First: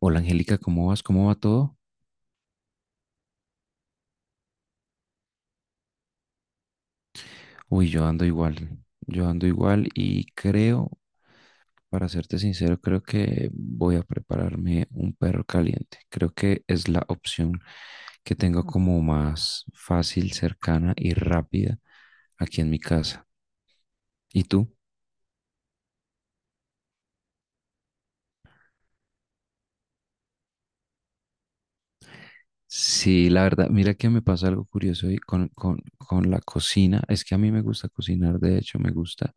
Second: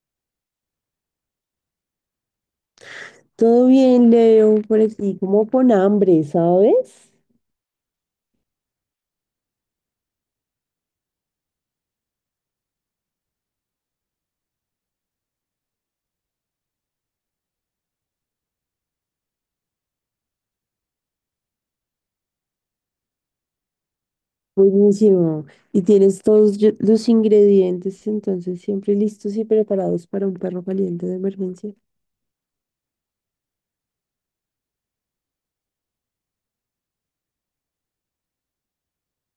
Hola Angélica, ¿cómo vas? ¿Cómo va todo? Todo bien, Leo, por aquí como con hambre, ¿sabes? Uy, yo ando igual y creo, para serte sincero, creo que voy a prepararme un perro caliente. Creo que es la opción que tengo como más fácil, cercana y rápida aquí en mi casa. ¿Y tú? Buenísimo. Y tienes todos los ingredientes, entonces siempre listos y preparados para un perro caliente de emergencia. Sí, la verdad, mira que me pasa algo curioso hoy con la cocina. Es que a mí me gusta cocinar, de hecho, me gusta,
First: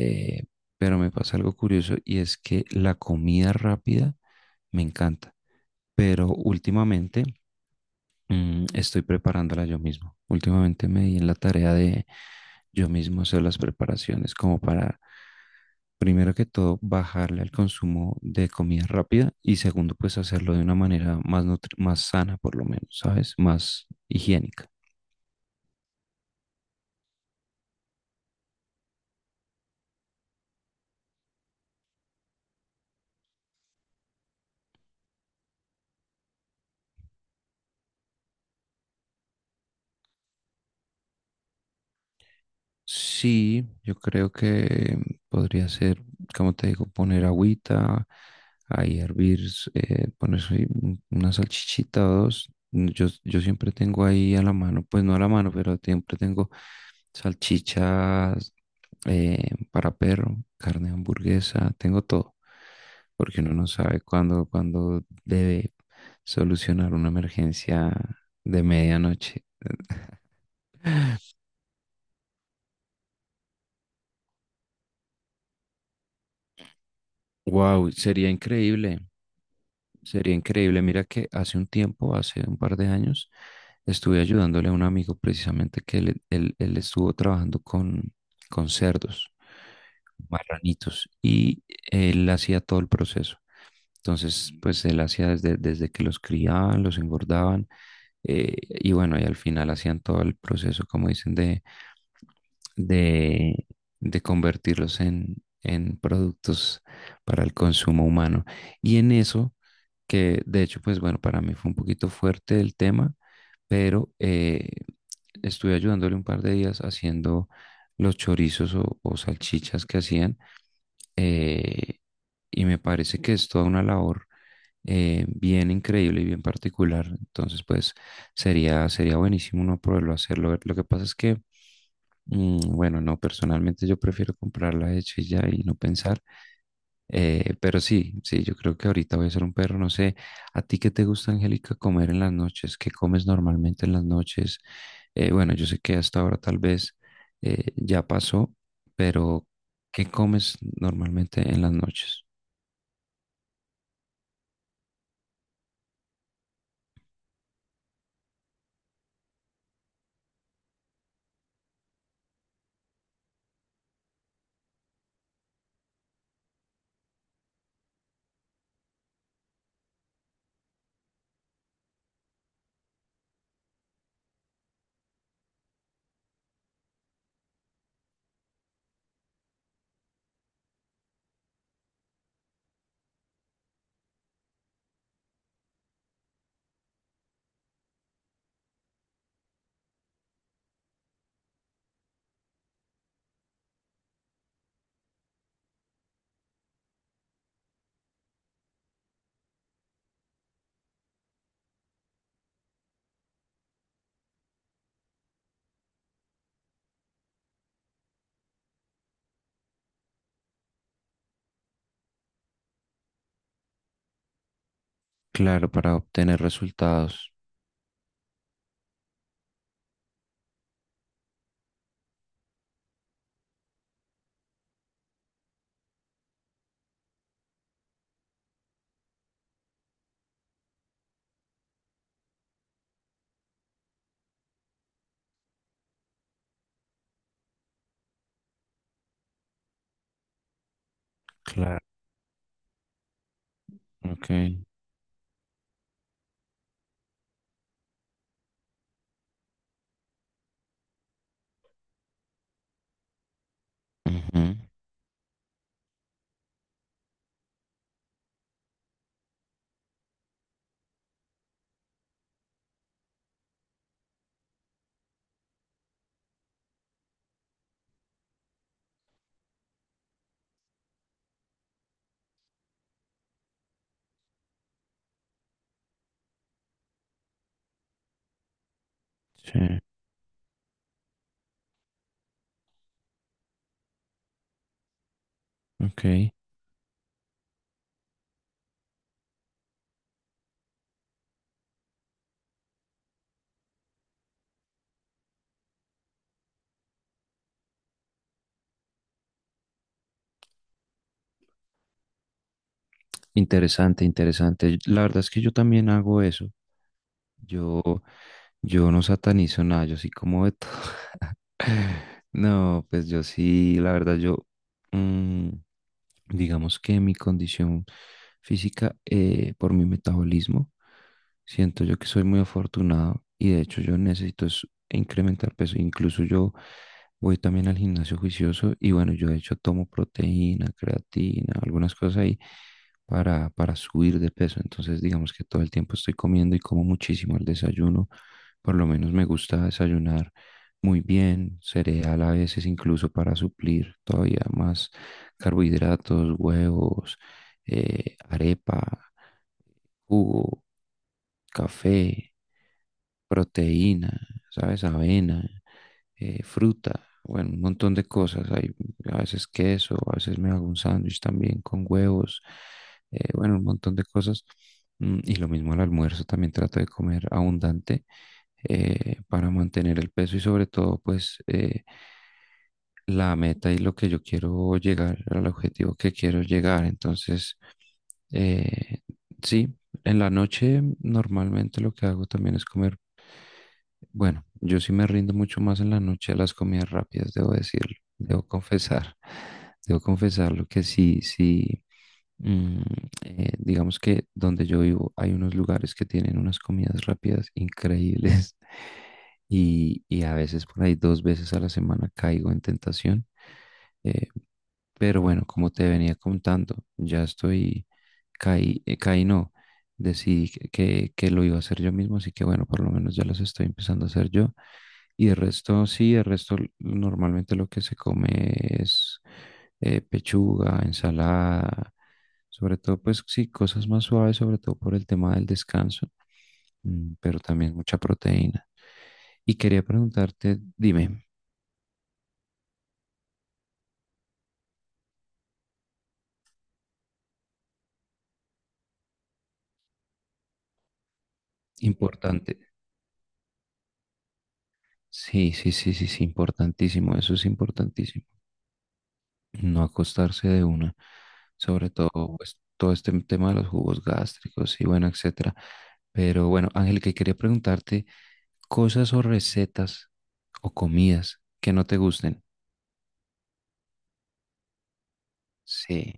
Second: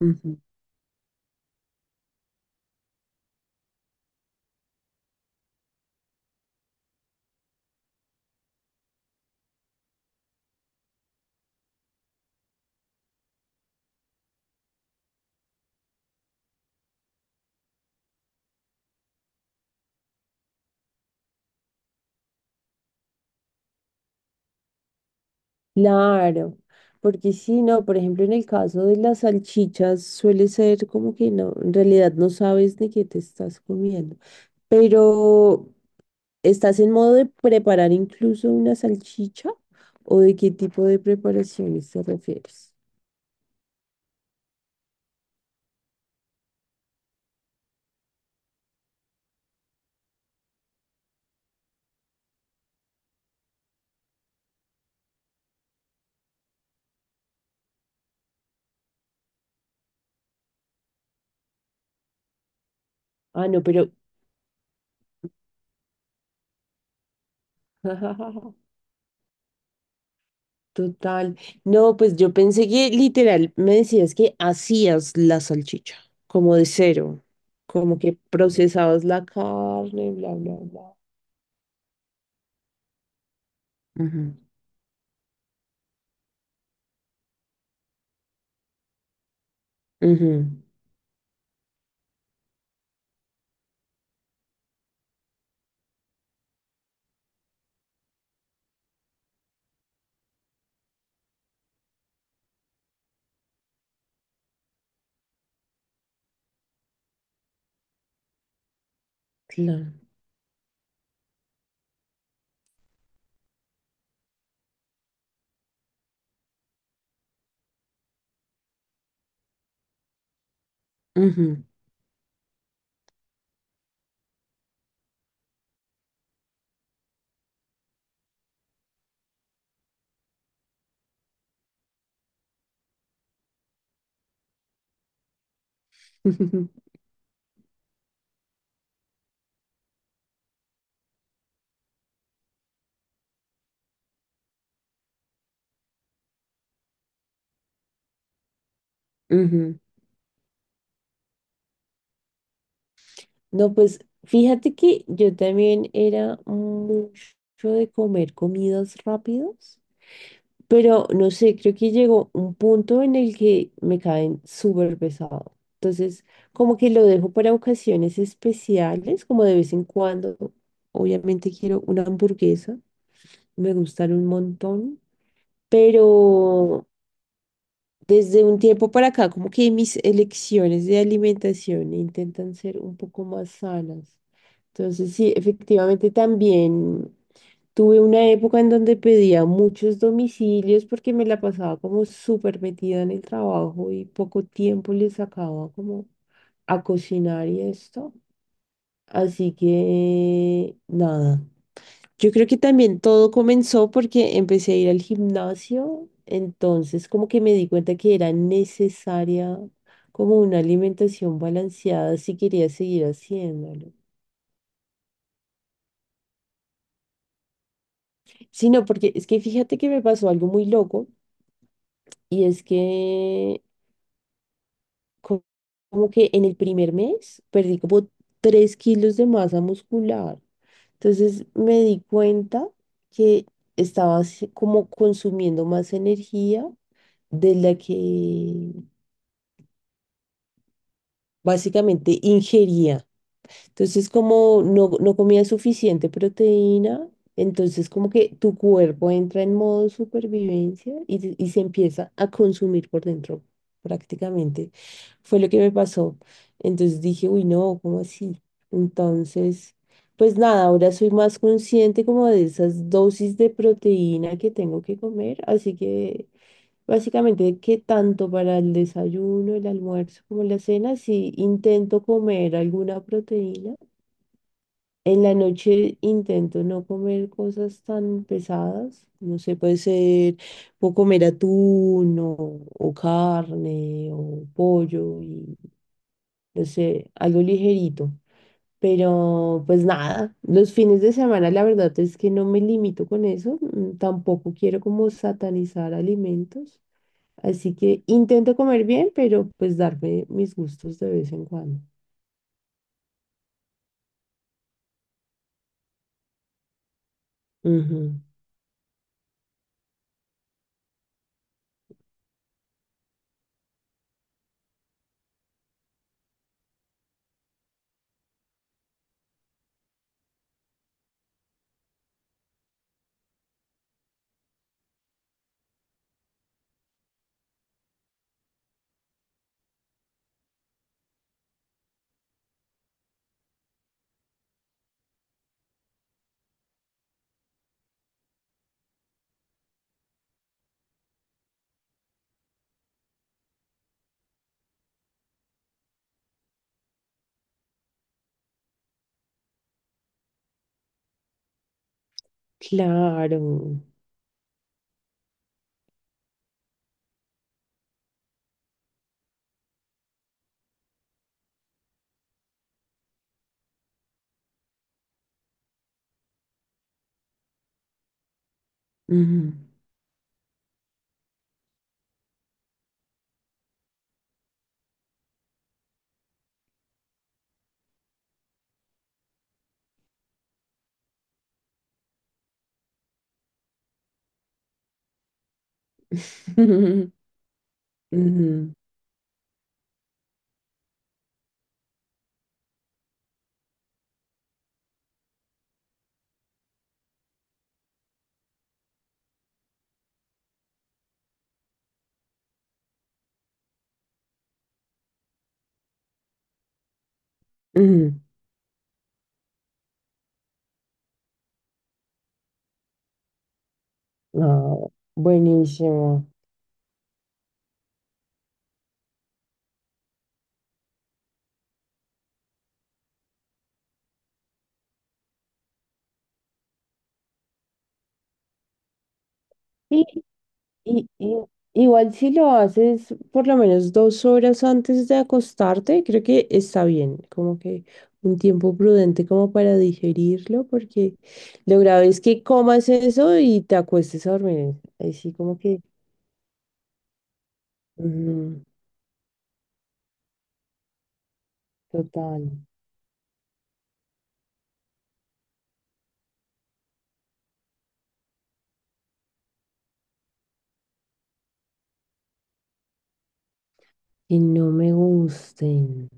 Ujú. pero me pasa algo curioso y es que la comida rápida me encanta, pero últimamente estoy preparándola yo mismo. Últimamente me di en la tarea de yo mismo hacer las preparaciones como para, primero que todo, bajarle al consumo de comida rápida y segundo, pues hacerlo de una manera más, más sana, por lo menos, ¿sabes? Más higiénica. Claro, porque si no, por ejemplo, en el caso de las salchichas suele ser como que no, en realidad no sabes de qué te estás comiendo. Pero, ¿estás en modo de preparar incluso una salchicha? ¿O de qué tipo de preparaciones te refieres? Sí, yo creo que podría ser, como te digo, poner agüita, ahí hervir, poner ahí una salchichita o dos. Mm, Yo siempre tengo ahí a la mano, pues no a la mano, pero siempre tengo salchichas, para perro, carne de hamburguesa, tengo todo, porque Ah, uno no, no pero sabe cuándo debe solucionar una emergencia de medianoche. Total. No, pues yo pensé que literal me decías que hacías la salchicha, como de cero, Wow, como que sería increíble. procesabas la carne, Sería bla, bla, increíble. bla. Mira que hace un tiempo, hace un par de años, estuve Ujú, ayudándole a un amigo precisamente que él estuvo trabajando con cerdos, ujú, marranitos, y él hacía todo el proceso. Entonces, pues él hacía desde que los criaban, los engordaban, y bueno, y al final hacían todo el proceso, como dicen, de, de convertirlos en productos para el consumo humano. Y en eso, claro. que de hecho, pues bueno, para mí fue un poquito fuerte el tema, pero estuve ayudándole un par de días haciendo los chorizos o salchichas que hacían. Ujú, eh, y me parece que es toda una labor bien increíble y bien particular. Entonces, pues sería buenísimo uno poderlo hacerlo. Lo que pasa es que bueno, no, personalmente yo prefiero comprarla hecha y ya y no pensar, pero sí, sí, yo creo que ahorita voy a ser un perro, no sé, ¿a ti qué te gusta, Angélica, comer en las noches? ¿Qué comes normalmente en las noches? Bueno, yo sé que hasta ahora tal vez ya pasó, pero ujú. ¿qué comes normalmente en las noches? No, pues fíjate que yo también era mucho de comer comidas rápidas. Pero no sé, creo que llegó un punto en el que me caen súper pesado. Entonces, como que lo dejo para ocasiones especiales, como de vez en cuando. Obviamente quiero una hamburguesa, me gustan un montón, pero desde un tiempo para acá, como que mis elecciones de alimentación intentan ser un poco más sanas. Entonces, sí, efectivamente también. Tuve una época en donde pedía muchos domicilios porque me la pasaba como súper metida en el trabajo y poco tiempo le sacaba como a cocinar y esto. Así que nada, yo creo que también todo comenzó porque empecé a ir al gimnasio, entonces como que me di cuenta que era necesaria como una alimentación balanceada si quería seguir haciéndolo. Claro, para obtener resultados. Sí, no, porque es que fíjate que me pasó algo muy loco y es que co- como que en el primer mes perdí como 3 kilos de masa muscular. Entonces me di cuenta que estaba así como consumiendo más energía de la que Claro, básicamente ingería. Entonces, ok. como no, no comías suficiente proteína, entonces como que tu cuerpo entra en modo supervivencia y, y se empieza a consumir por dentro, Ujú. prácticamente. Fue lo que me pasó. Entonces dije, uy, no, ¿cómo así? Entonces, pues nada, ahora soy más consciente como de esas dosis de proteína que tengo que comer, así que... Básicamente que tanto para el desayuno, el almuerzo como la cena, si intento comer alguna proteína, en la noche intento no comer cosas tan pesadas, no sé, Sí, puede ser, puedo comer atún o carne o pollo y ok. no sé, algo ligerito. Pero pues nada, los fines de semana la verdad es que no me limito con eso, tampoco quiero como satanizar alimentos, así que intento comer bien, pero pues darme mis gustos de vez en cuando. Interesante, interesante. La verdad es que yo también hago eso. Yo, Ujú, yo no satanizo nada, yo sí como de todo. No, pues yo sí, la verdad, yo, mm, digamos que mi condición física, por mi metabolismo, siento yo que soy muy afortunado y de hecho yo necesito es incrementar peso. Incluso yo voy también al gimnasio juicioso y bueno, yo de hecho tomo proteína, creatina, algunas cosas ahí para subir de peso. Entonces, digamos que todo el tiempo estoy comiendo y como muchísimo el desayuno. Por lo menos me gusta desayunar muy bien, cereal a veces incluso para suplir todavía más carbohidratos, huevos, arepa, jugo, café, claro. proteína, ¿sabes? Avena, fruta, bueno, un montón de cosas. Hay a veces queso, a veces me hago un sándwich también con huevos, bueno, un montón de cosas. Y lo mismo al almuerzo, también trato de comer abundante, para Ujú. mantener el peso y sobre todo, pues, la meta y lo que yo quiero llegar, al objetivo que quiero llegar. Entonces, eh, sí, en la noche normalmente lo que hago también es comer. Bueno, yo sí me rindo mucho más en la noche a las comidas rápidas, debo decirlo, debo Ujú, confesar, debo confesarlo que sí, sí, mm, digamos que donde yo vivo hay unos lugares que tienen unas comidas rápidas increíbles y a veces por ahí dos veces a la semana caigo en tentación, eh, pero bueno, como te venía contando, ya estoy, ujú. caí, caí no, decidí que lo iba a hacer yo mismo, así que bueno, por lo menos ya los estoy empezando a hacer yo. No, Y el resto, sí, el buenísimo. resto normalmente lo que se come es pechuga, ensalada, sobre todo pues sí, cosas más suaves, sobre todo por el tema del descanso, pero también mucha proteína. Y quería Y, preguntarte, y- dime, y- igual si lo haces por lo menos 2 horas antes de acostarte, creo que está bien, como que un tiempo prudente como para digerirlo, porque lo grave es que importante. comas eso y te acuestes a dormir. Así Sí, como sí, que, sí, sí, sí, importantísimo, eso es importantísimo. ujú, No acostarse de una, sobre todo pues, total, todo este tema de los jugos gástricos y bueno, etcétera. Pero bueno, Ángel, que quería preguntarte cosas o recetas o comidas que no te gusten. que no me gusten. Sí,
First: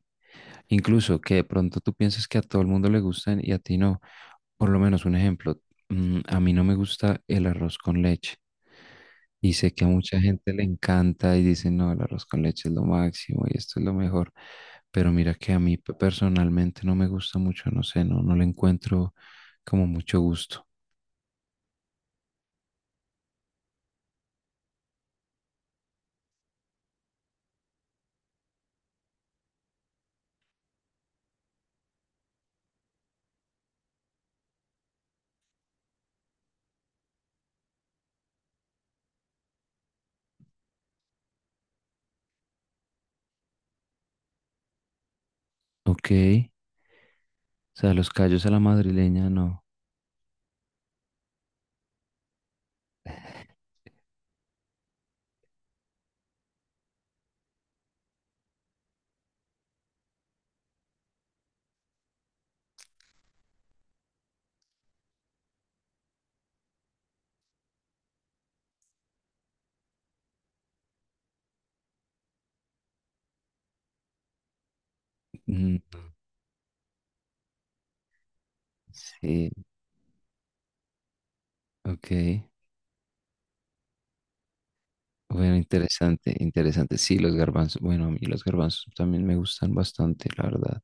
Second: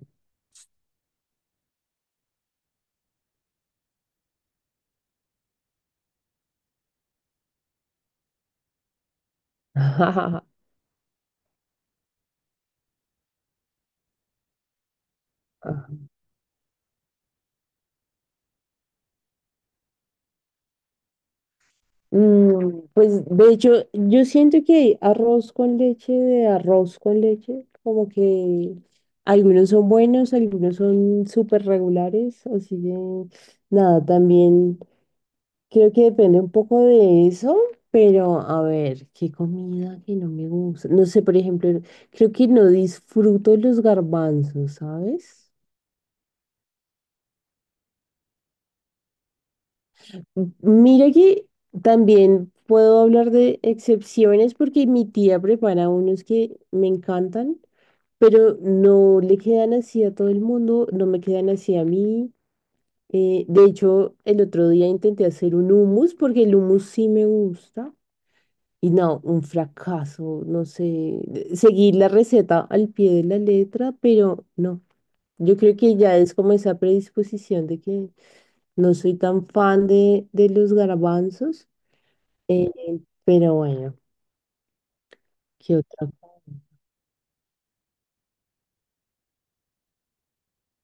incluso que de pronto tú piensas que a todo el mundo le gustan y a ti no. Por lo menos un ejemplo, a mí no me gusta el arroz con leche. Y sé que a mucha gente le encanta y dice, no, el arroz con leche es lo máximo y esto es lo mejor. Pero mira que a mí personalmente no me gusta mucho, no sé, no, no le encuentro como mucho gusto. Mm, pues de hecho, yo siento que arroz con leche, de arroz con leche, como que algunos son buenos, algunos son súper regulares, así que nada, también creo que depende un poco de eso, pero a ver, qué comida que no me gusta. No sé, por ejemplo, creo que no disfruto los garbanzos, ¿sabes? Ok, o sea, los callos a la madrileña, no. Mira que también puedo hablar de excepciones porque mi tía prepara unos que me encantan, pero no le quedan así a todo el mundo, no me quedan así a mí. De hecho, el otro día intenté hacer un hummus porque el hummus sí me gusta, y no, un fracaso, no sé, seguir la receta al pie de la letra, pero no. Yo creo Mm, que ya es como esa predisposición de que no soy tan sí, fan de los garbanzos, ok. eh, pero bueno, Bueno, ¿qué otra interesante, cosa? interesante. Sí, los garbanzos, bueno, a mí los garbanzos también me gustan bastante, la verdad.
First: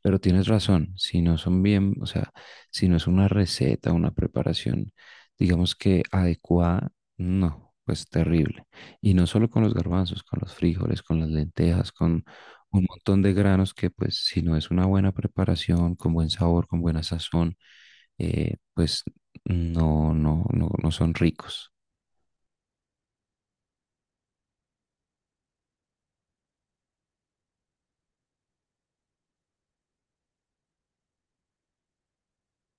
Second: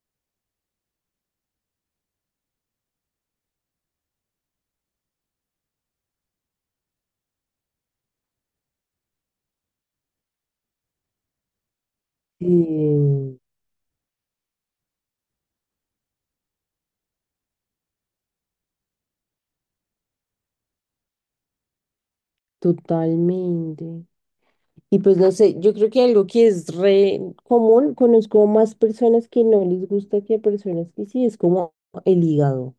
Pero tienes razón, si no son bien, o sea, si no es una receta, una preparación, digamos que adecuada, no, pues terrible. Y no solo con los garbanzos, con los frijoles, con las lentejas, con un montón Eh, de granos que pues si no es una buena preparación, con buen sabor, con buena sazón, pues no, no, no, no son ricos. Totalmente. Y pues no sé, yo creo que algo que es re común, conozco más personas que no les gusta que personas que sí, es como el hígado.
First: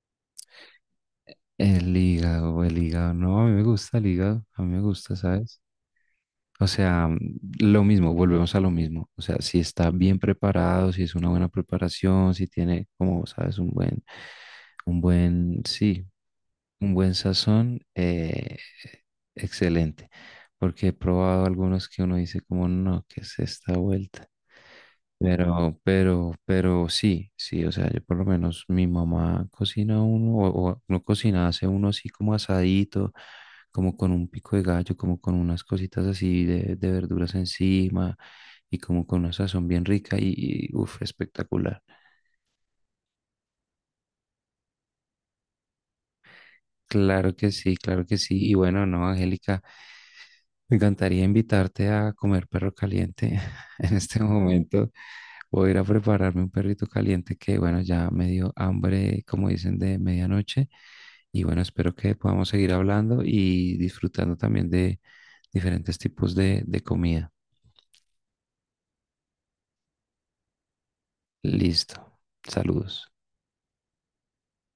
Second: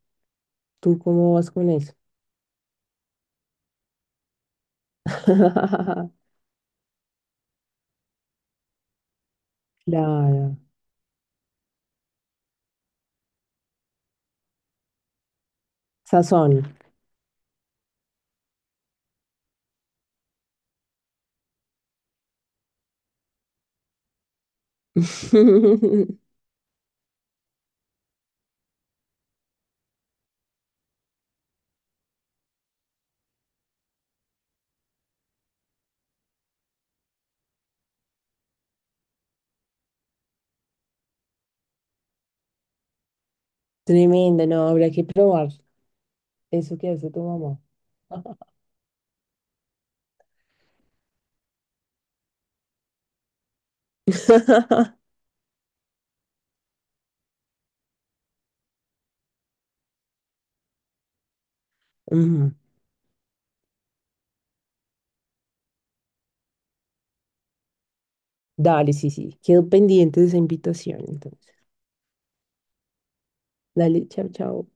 ¿Tú cómo vas con eso? El hígado, no, a mí me gusta el hígado, a mí me gusta, ¿sabes? O sea, lo mismo, volvemos a lo mismo. O sea, si está bien Claro, preparado, si es una buena preparación, si tiene, como sabes, un buen, sí, sazón. un buen sazón, excelente, porque he probado algunos que uno dice como, no, ¿qué es esta vuelta? Pero, pero, pero sí, sí, o sea, yo por lo menos mi mamá cocina uno, o no cocina, hace uno así como asadito, como con un pico de gallo, como con unas cositas así de verduras encima y como con una sazón bien rica y, uff, espectacular. Tremendo, no, habrá que probar eso que hace tu Claro que mamá. sí, claro que sí. Y bueno, no, Angélica. Me encantaría invitarte a comer perro caliente. En este momento voy a ir a prepararme un perrito caliente que, bueno, ya me dio hambre, como dicen, de medianoche. Y bueno, espero que podamos Ujú. seguir hablando y disfrutando también de diferentes tipos de comida. Dale, sí, sí, quedo pendiente de esa invitación, entonces. Listo. Saludos. Dale, chao, chao.